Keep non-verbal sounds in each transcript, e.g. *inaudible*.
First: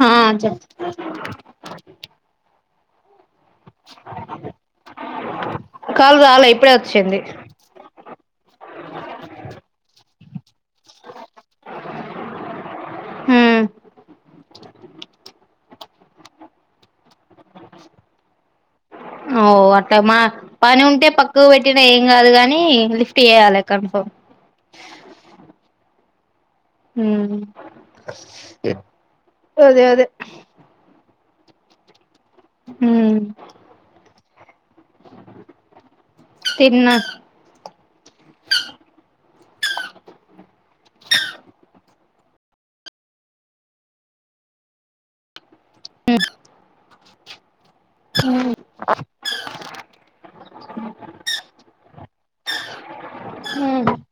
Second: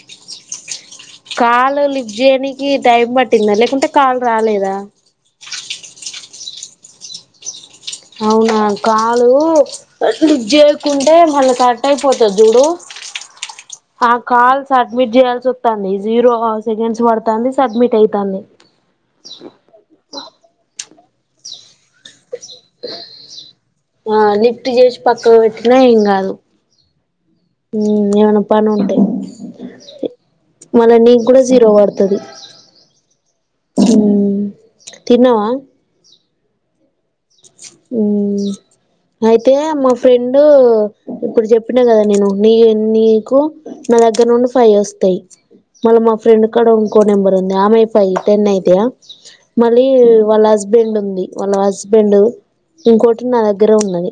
*inaudible* హా చె కాలు లిఫ్ట్ చేయడానికి టైం పట్టిందా లేకుంటే కాలు రాలేదా కాళ రాల ఇప్పుడే వచ్చింది అవునా కాలు మళ్ళ చేయకుంటే మళ్ళీ కట్ అయిపోతుది చూడు హ నా కాల్ సబ్మిట్ చేయాల్సి వస్తుంది జీరో సెకండ్స్ పడుతంది సబ్మిట్ అయితాంది ఓ అ మా పని ఉంటే పక్వ పెట్టినయంగ అదు కానీ ఆ నిలిఫటీ జష్ పక్క ఏ ఇం అదు ఏమన్నా పను ఉంటా అదే అదే మళ నీ కూడా జీరో పడుతుంది హ తిన్నవా తిన్న ఉమ్ అయితే మా ఫ్రెండ్ ఇప్పుడు చెప్పినా కదా నేను నీ నీకు నా దగ్గర నుండి ఫైవ్ ఇ వస్తాయి మన మా ఫ్రెండ్ కడ ఉంట కోనెంరుంది ఆమె ఫైవ్ టెన్ అయితయా మళ్ళీ వాళ్ళ హస్బెండ్ ఉంది వాళ్ళ హ బెండు ఇకో నా దగ్గర ఉన్నది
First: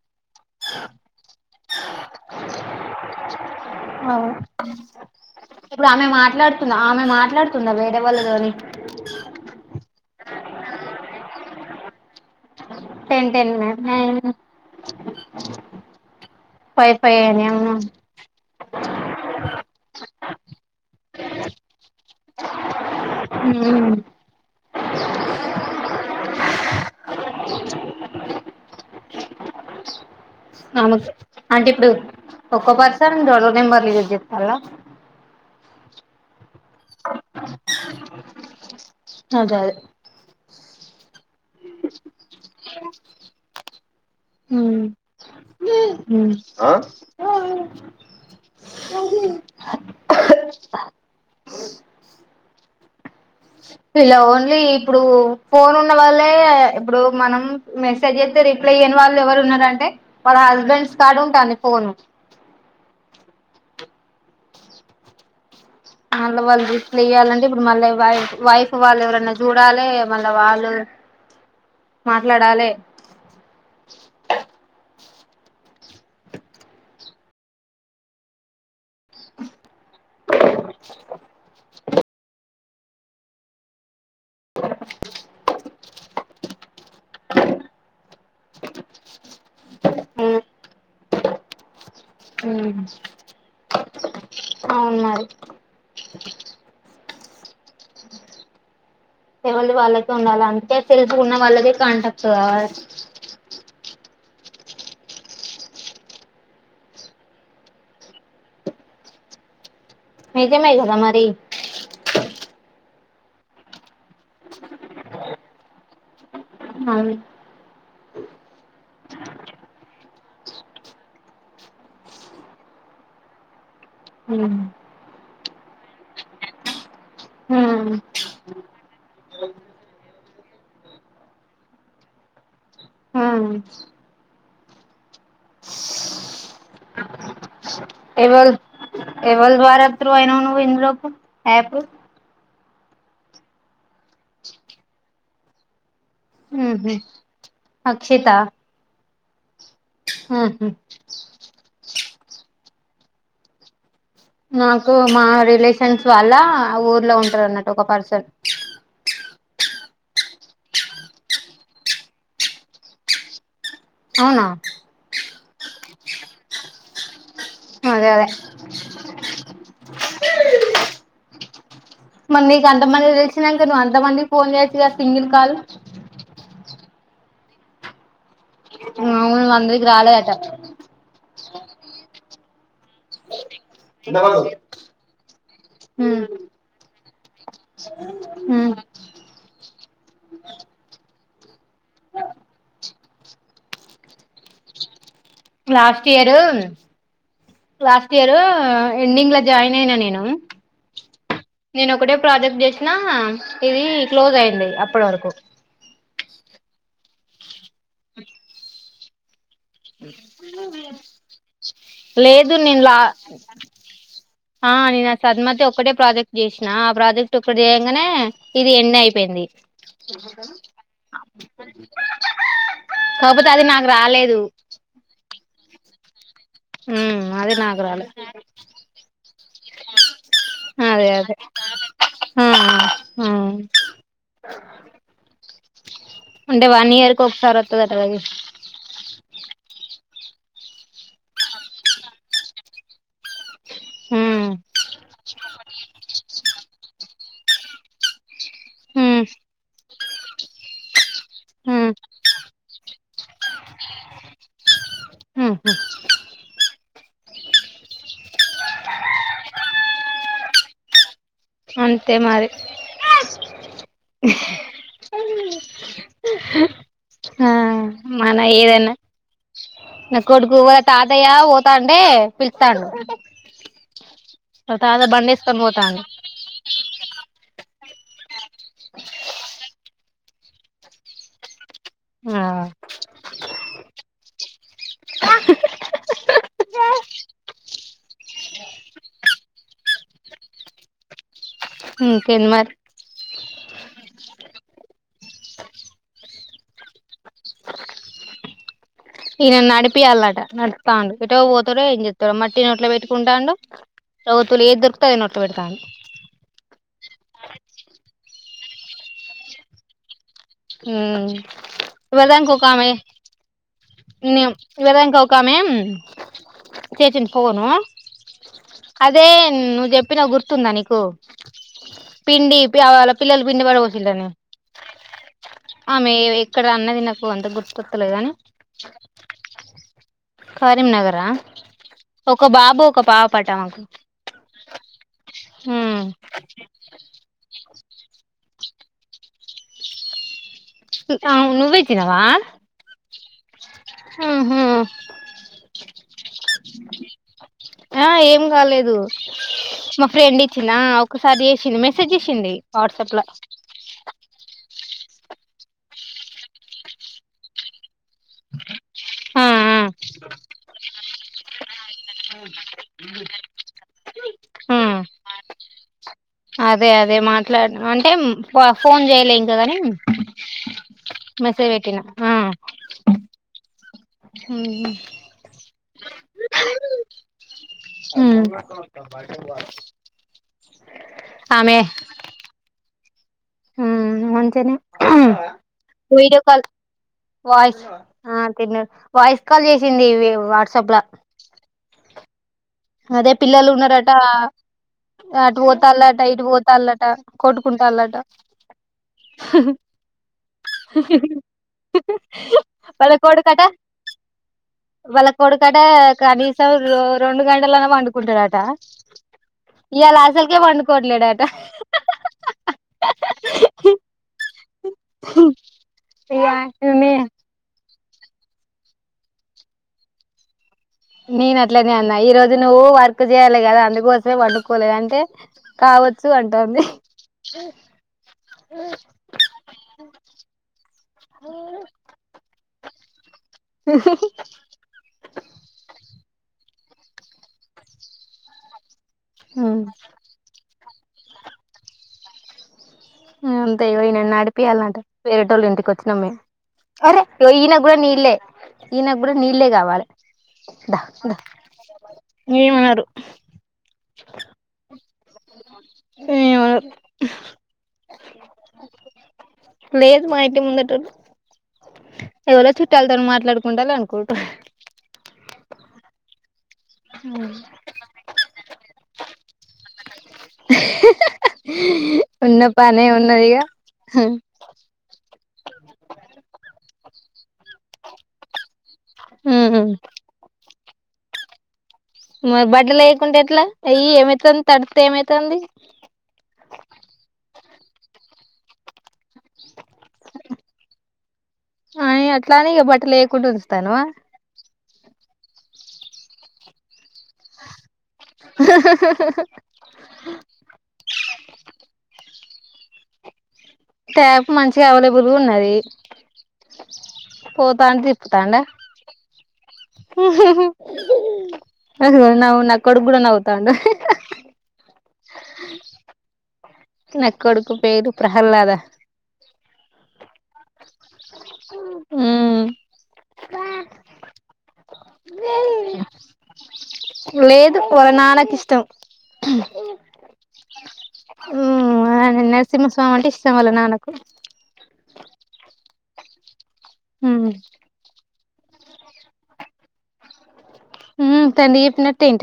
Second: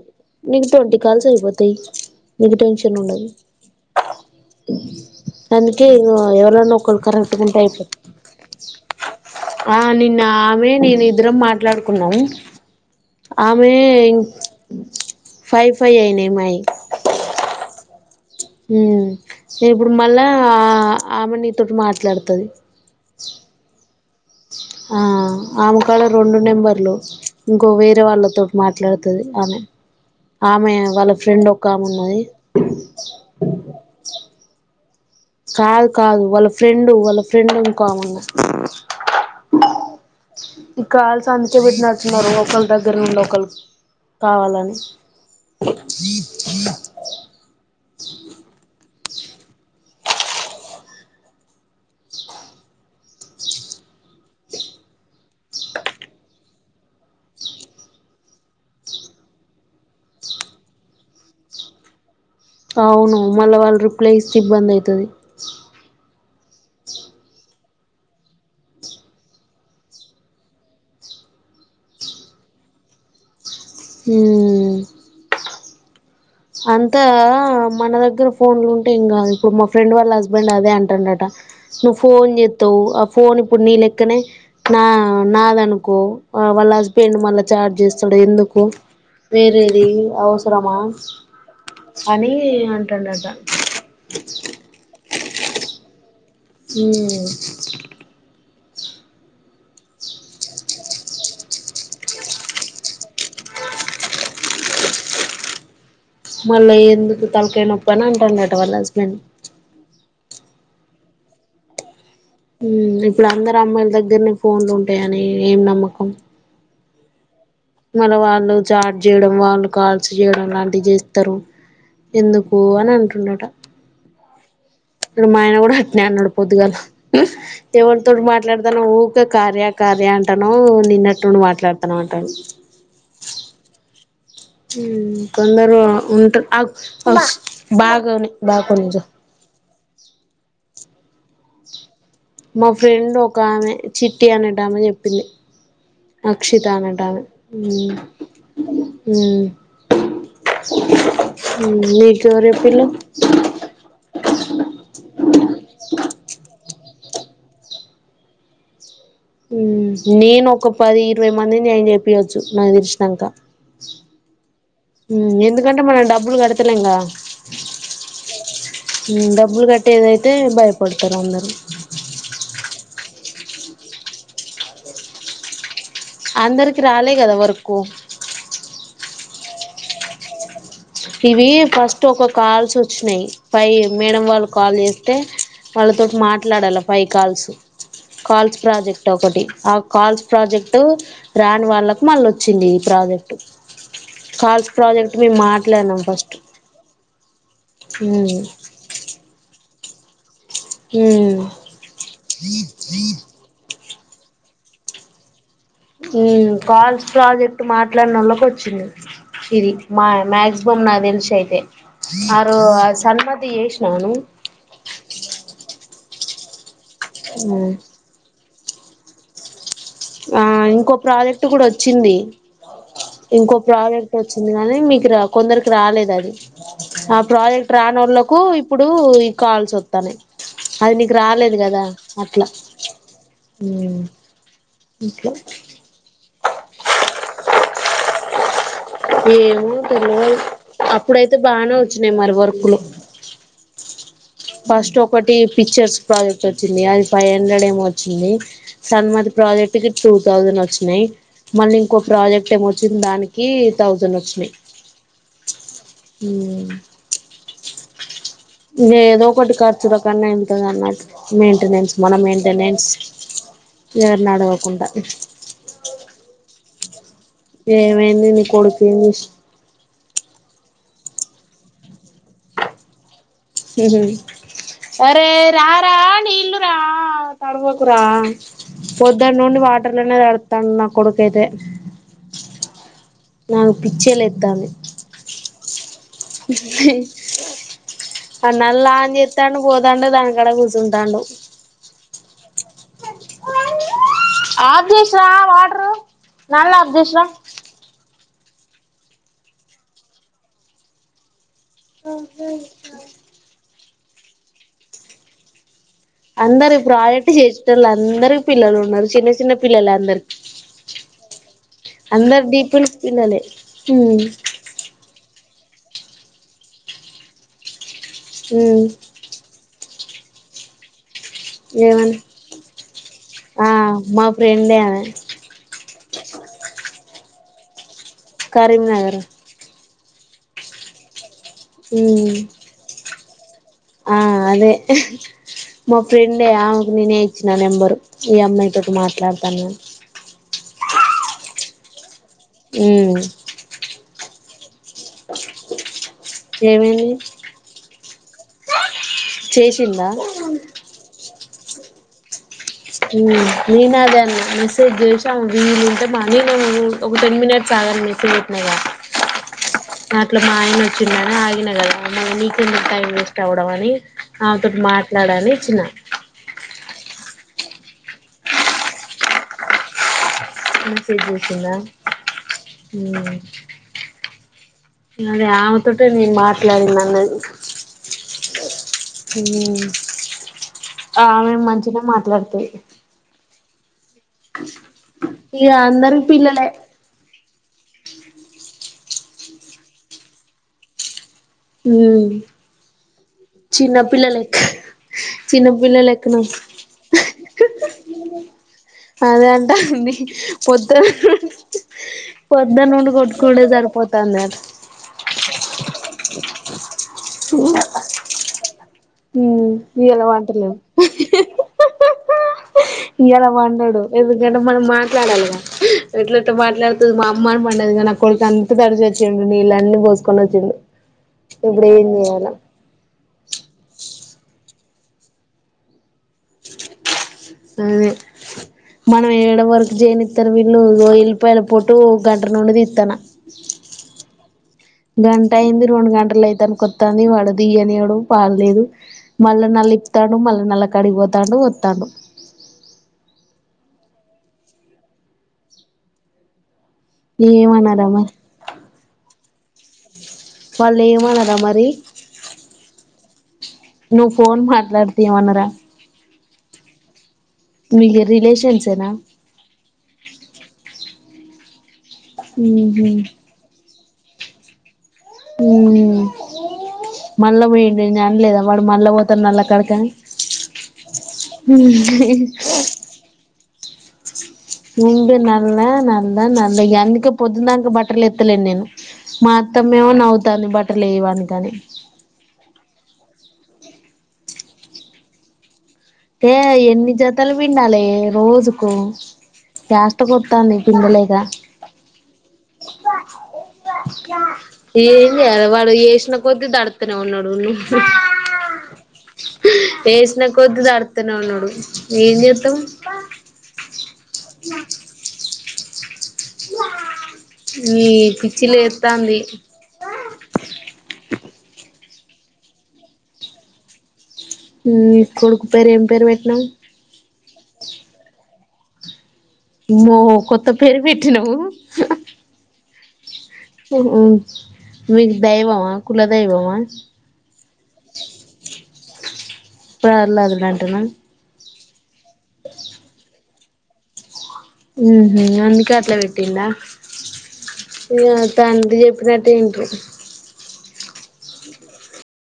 నీకు ట్వంటి కాల్స్ అయిపోతాయి నీకు టెన్షన్ ఉండదు అ అందుకే ఇప్పుడు ఆమె ఎవరన్నా మాట్లాడుతుందా ఒకరు ఆమె కరెక్ట్గా ఉంటే మాట్లాడుతుందా వేరే అయిపోతది వాళ్ళ కాని ఆ నిన్న ఆమె నేను ఇద్దరం మాట్లాడుకున్నాం టెన్ టెన్ ఆమె నైన్ ఫైవ్ ఫైవ్యిన పై పై ఏనే నేను ఇప్పుడు మళ్ళా ఆ ఆమె నీతోటి మాట్లాడుతది హ్మ్ ఆ ఆమెకాలో రెండు నెంబర్లు ఇంకో వేరే వాళ్ళతో మాట్లాడుతది ఆమె ఆమె వాళ్ళ ఫ్రెండ్ ఒక అంటే ఆమె ఇప్పుడు ఉన్నది ఒక్కో పర్సన్ రొండు నెంబర్లు యూజ చేస్తలా కాదు కాదు వాళ్ళ ఫ్రెండ్ వాళ్ళ ఫ్రెండ్ ఇంకో ఆమె ఉంది అదే అదే ఇకాల్స అందుకే బడి నతున్నారు ఒకల్ దగ్గర ఒకళ్ళు కావాలని మ్మ్ ఇలా ఓన్లీ ఇప్పుడు ఫోన్ ఉన్న వాళ్లే ఇప్పుడు మనం మెసేజ్ అయితే రిప్లై ఇయ్యని వాళ్ళు ఎవరు ఉన్నారంటే వాళ్ళ హస్బెండ్స్ కడు ఉంటాంది ఫోన్ అవును మళ్ళా వాళ్ళు రిప్లై ఇస్తే ఇబ్బంది అయితది మళ్ళ వాళ్ళు రప్లైయ్యాలండి మళ్ళీ వై వైఫ్ వాళ్ళు ఎవరన్నా చూడాలె మళ్ళా వాళ్ళు మాట్లాడాలె హ్మ్ అంతే గద మన దగ్గర ఫోన్లు ఉంట అంటే ఇంకా ఇప్పుడు మా ఫ్రెండ్ వాళ్ళ హస్బెండ్ అదే అంటాండట నువ్వు ఫోన్ చెత్తవ్ ఆ ఫోన్ ఇప్పుడు నీ అ నా నాదనుకో వాళ్ళ హస్బెండ్ మళ్ళ చాట్ చేస్ సాడ్ ఎందుకు వేరేది అవసరమా అనీ మ్మ్ అంటడట అవును మరి మ్మ్ ఏవల్ది వాళ్ళతో ఉండాలి అంటే ఫేస్ ఉన్న వాళ్ళకే కాంటక్ట్ కావ మళ్ళీ ఎందుకు తలకాయ్ నొప్పి అని అంటున్నట వాళ్ళ హస్బెండ్ నిజమే కద మరి మ్మ్ ఇప్పుడు అందరు అమ్మాయిల దగ్గరనే ఫోన్లు ఉంటాయని ఏం నమ్మకం అవును మళ్ళ వాళ్ళు చాట్ చేయడం వాళ్ళు కాల్స్ చేయడం లాంటివి చేస్తారు ఎందుకు అని అంటున్నట మ్మ్ ఇడు మా ఆయన కూడా అట్నే అన్నాడిపోద్దు కల మ్మ్ దేవరితో మాట్లాడతాను ఊకే కార్య కార్య అంటాను నిన్నట్టుండి మాట్లాడుతాను అంటాను మ్మ్ కొందరు ఉంటారు బాగాని ఎవల్ బాగు నిజ ఎవల్ ద్వారా త్రూ అయ్యినావ్ నువ్వు ఇందులోకు యాపు మా ఫ్రెండ్ ఒక ఆమె చిట్టి అనేటామే చెప్పింది ఉహు అక్షితనేతమే మ్మ్ హ్మ్ హు ఎవరు చెప్పిళ్ళు నాకు మా రిలేషన్స్ వాళ్ళ ఊర్లో ఉంటారు అన్నట్టు ఒక పర్సన్ నేను ఒక పది ఇరవై మందిని ఆన చెప్పయొచ్చు నాకు తెలిసినాక అవునా ఉ ఎందు ఎందుకంటే మ డబులు కడుతులేంగా అదే అదే డబ్బులు కట్టేదైతే భయపడతారు అందరూ మరి నీకు అంతమంది తెలిసినాక నువ్ అంత మంది ఫోన్ చేయచ్చు కదా సింగిల్ కాల్ అందరికి రాలే కదా వరకు వును వందకి రాల గటా ఇవి ఫస్ట్ ఒక కాల్స్ వచ్చినాయి ఫైవ్ మేడం వాళ్ళు కాల్ చేస్తే వాళ్ళతో ఉమ్ మాట్లాడాల పైకాల్సు కాల్స్ ఉమ్ ప్రాజెక్ట్ ఒకటి ఆ కాల్స్ ప్రాజెక్ట్ రాని వాళ్ళకు మళ్ళ వచ్చింది ఈ ప్రాజెక్ట్ కాల్స్ ప్రాజెక్ట్ మ లాస్ట్ ఇయరు లాస్ట్ మ్మ్ ఇయరు ఎన్నింగ్ లో జాయిన్ నేనా నేను మ్మ్ నేను ఒకటే ప్రాజెక్ట్ చేసినా ఇది క్లోజ్ అయింది అప్పటి వరకు కాల్స్ ప్రాజెక్ట్ మాట్లాడిన వాళ్ళకి వచ్చింది సిరి మా మ్యాక్సిమమ్ నా తెలిస అయితే లేదు ఆరు నేను లా సన్మతి చేసినావా నువ్వు ఆ అని నా సద్మతి ఒకటే ప్రాజెక్ట్ చేసింది నా ఆ ప్రాజెక్ట్ ఒక్కడ చేయంగానే ఇది ఎండ్ అయిపోయింది ఆ ఇంకో ప్రాజెక్ట్ కూడా వచ్చింది కాకపోతే ఇంకో అది నాకు ప్రాజెక్ట్ రాలేదు వచ్చింది కాగాని మీకు రా కొందరికి రాలేదు అది ఆ ఉమ్ అది ప్రాజెక్ట్ నాకు రాన రాలే వాళ్ళలకు ఇప్పుడు కావాల్సి వస్తానే అది అదే నీకు అదే రాలేదు కదా ఆ అట్లా ఆ క అంటే వన్ ఇయర్ కు ఒకసారి వస్తుంది అంట ఏమో తెలవదు అప్పుడైతే బానే వచ్చినాయి మరి వర్కులు ఉమ్ ఫస్ట్ ఒకటి పిక్చర్స్ ప్రాజెక్ట్ వచ్చింది అది ఫైవ్ హండ్రెడ్ ఏమో వచ్చింది ఉమ్ సన్మద్ ప్రాజెక్ట్ కి టూ థౌజండ్ వచ్చినయి మళ్ళీ ఉమ్ ఇంకో ప్రాజెక్ట్ ఏమ వచ్చింది దానికి కే థౌజండ్ వచ్చినయ్ ఉహు ఉమ్ ఏదో ఒకటి కచుల కన్నా అయితే అన్నట్టు మెయింటెనెన్స్ మన అంతే మరి మెయింటెనెన్స్ ఎవరిని అడగకుండా. ఆ ఏ మన వైందిని కొడుకు ఏదన్నా నా కొడుకు తాతయ్య పోతాండే పిలుస్తాడు హు హు అరే బండి ఏసుకొని రారా పోతాండు నీళ్లు ఉన్నాయి రా థాడ్ పోకురా పొద్దు నుండి వాటర్ వాటర్ లనే తడుస్తున్నాడు నా కొడుకా అయితే ఆ నాకు పిచ్చి లేస్తుంది హు హు ఆ నల్ ఆజత్తను పో తండు ధంకాడా కుసుఉంటాడు ఉమ్ ఇంకెం మరి అద్రసా వాటరు నల్ అప్దేష ఇ నడిపియాల అంటా నస్తా ఇటో టారో ఏం చెస్తారు మట్టి నోట్లో పెట్టుకుంటాండు ప్రవుతులు ఏది దొరుకుత అదిని నొట్ట పెడతాను అందరు ప్రాజెక్ట్ చేసటళ్ళు అందరికి పిల్లలు ఉన్నారు చిన్న చిన్న పిల్లలు అందరికి ఉమ్ ఇవదా అందరు కోక్కమ డీపిలు పిల్లలే ఉమ్ ఇవర ఇంకా ఉక్క మే చచన్ పోవను ఉమ్ అదే నుజప్ ప్పినవ గుర్తుందా నీకు ఏమని పిండి పవాళ పిల్లలు పిండి ఆ మా పడవసినే ఫ్రెండే ఆమె ఆమె ఎక్కడ అన్నది నాకు అంత గుర్తు లేదానే రరీంనగర్ కరీం నగరా ఆ ఉమ్ ఒక బాబు ఒక పాప ఆ అదే మా ఉమ్ ఫ్రెండే ఆమెకు నేనే ఇచ్చిన నెంబరు ఈ అమ్మాయి తోటి మాట్లాడుత తన్ ఆ నువ్వైతినవా అ ఆహా ఏమైంది ఆ ఏం కాలేదు మా చేసిందా ఫ్రెండ్ ఇచ్చిన అకు సది చేేసింది మెసేజ్ చేసింది వాట్సాప్ లో రీనా దన్ చేసాం వీలుంటే మానీ ఒక టెన్ మినిట్స్ ఆగా మెసేజ్ పెట్నాగా ఆ దట్లో మాయన వచ్చిన్నానే ఆ ఇ అమ నీకెందుకు టైం వేస్ట్ అవ్వడం అని ఆ ఆతోటి మాట్లాడనిచ్చిన *inaudible* అదే అదే మాట్లాడ అంటే ఫోన్ చేయలే ఇంకాదని చే చేసిన అ అటే నేను మాట్లాడినన్న ఉమ్ హ ఆ మేము మంచిగా మాట్లాడుతే హ చనే ఇక అందరికి వడ కాల్ పిల్లలే వాయిస్ తి వాయిస్ కాల్ చేసింది వాట్సాప్లా హ అదే పిల్లలు ఉన్నారట అటు చిన్న పోతాట పిల్లలెక్కన ఇటు పోతాళ్ట కొట్టుకుంటాళ్ట అదే అంటాంది పొద్దున పొద్దు నుండి వాళ్ళ కోడుకట కొట్టుకునుడే సరిపోతాంది అట వాళ్ళకుడుకట గనీ స రో గంటలనే వండుకుంటాడాట ఉమ్ ఇలా ఇయ్యాల అసలకే వంటలేవు వండుకోవట్లేడాట ఇలా మండడు ఎందుకంట మనం మాట్లాడాలిగా ఇగ ఎట్లాట్ నే మాట్లాడుతుంది మా అమ్మ అని పండది కా ఇ అంత తడుచ వచ్చిడి న ఇని పో కోసుకొ వచ్చింది నేను అట్లనే అన్నా ఈ రోజు నువ్వు వర్క్ చేయాలి కదా అందుకోసమే వండుకోలేదు అంటే కావచ్చు అంటుంది అదే మనం వయడం వరకు చేనిస్తారు వీళ్ళు ఉల్లిపాయల పటు గంట నుండిది ఇకానా *inaudible* గంట అయింది రెండు గంటలు అయితను కొత్తాంది వాడదియ్యనివ్వడు పాలులేదు మళ్ళ నల్ ప్తాడు మల్ళ నల కడిగిపోతాండు వత్తాండు అంతయ్యోన నడిపియాలింట వేరేటోళ్ళ ఇంటికి వచ్చినం మేము అరే ఈయన గ్గూడా ఏమనాలే మరి నీళ్ళే ఈయ న్ ఇప్పుడే నీళ్ళే కావాలి దా వాళ్ళు దా ఏమనరా మరి ఏమనరు నువ్ ఫోన్ మాట్లాడితే ఏం అనరా ఏమో మీ రిలేషన్సేనా లేదు మా ఇంటి ముందటోళ్ళు ఎవరో ఉహు చుట్టాల్తో మాట్లాడుకుంటాలే అన్ కుంటే హ్మ్ మళ్ల పోయిండిని అనలేద వాడు మళ్ళా పోతాండు అక్కడికే ఉన్న పనే ఉన్నదిగా హ ఉండు నల్ల ట్రిల్ ఎత్తలేను నేను ఉమ్ అత్తమా ఏమో నవ్వుతంది బట్ లేవంతది మరి బడలేయకుంటే ఎట్లా ఏయి ఏమైతంద్ తడితే ఏమైతంది ఏ ఎన్ని జతలు పిండాలే రోజుకు య్యాస్ట్కోతంది పిండలేగా అని అట్లాని ఇక బట్టలు వేయకుండా ఉంచుతానవా ఏం జేయాలే వాడు ఏషినా కొద్ది తాడుతనే ఉన్నాడు ఏసిన కొద్ది తడుత్ నాడు ఏం జేదం ట్యాప్ మంచిగా అవైలబిల్గున్నది పోతాండు ఈ తిపుతండా పిచ్చి లేస్తాంది అదిగో నవ్ నా కొడుక్ కూడా నవ్వుతండు ఉమ్ నీ కొడుకు పేరు ఏం పేరు పెట్నావ్ న కొడుకు పేరు ప్రహ్లాదా మ్మో కొత్త పేరు పెట్ ట్టినవ్ ఉమ్ మీ దైవమా కుల దైవమా ఆ పర్లాదు అంటన ఆ నరసింహస్వామి ఇష్ వాళ్ళ నాన్న కు ఉ వందుకట్లా పెట్టిండ హ్మ్ గాంధీ చెప్పినట్టు వింటుంది ఉ తండి చెప్పినట్టు ఇంటడ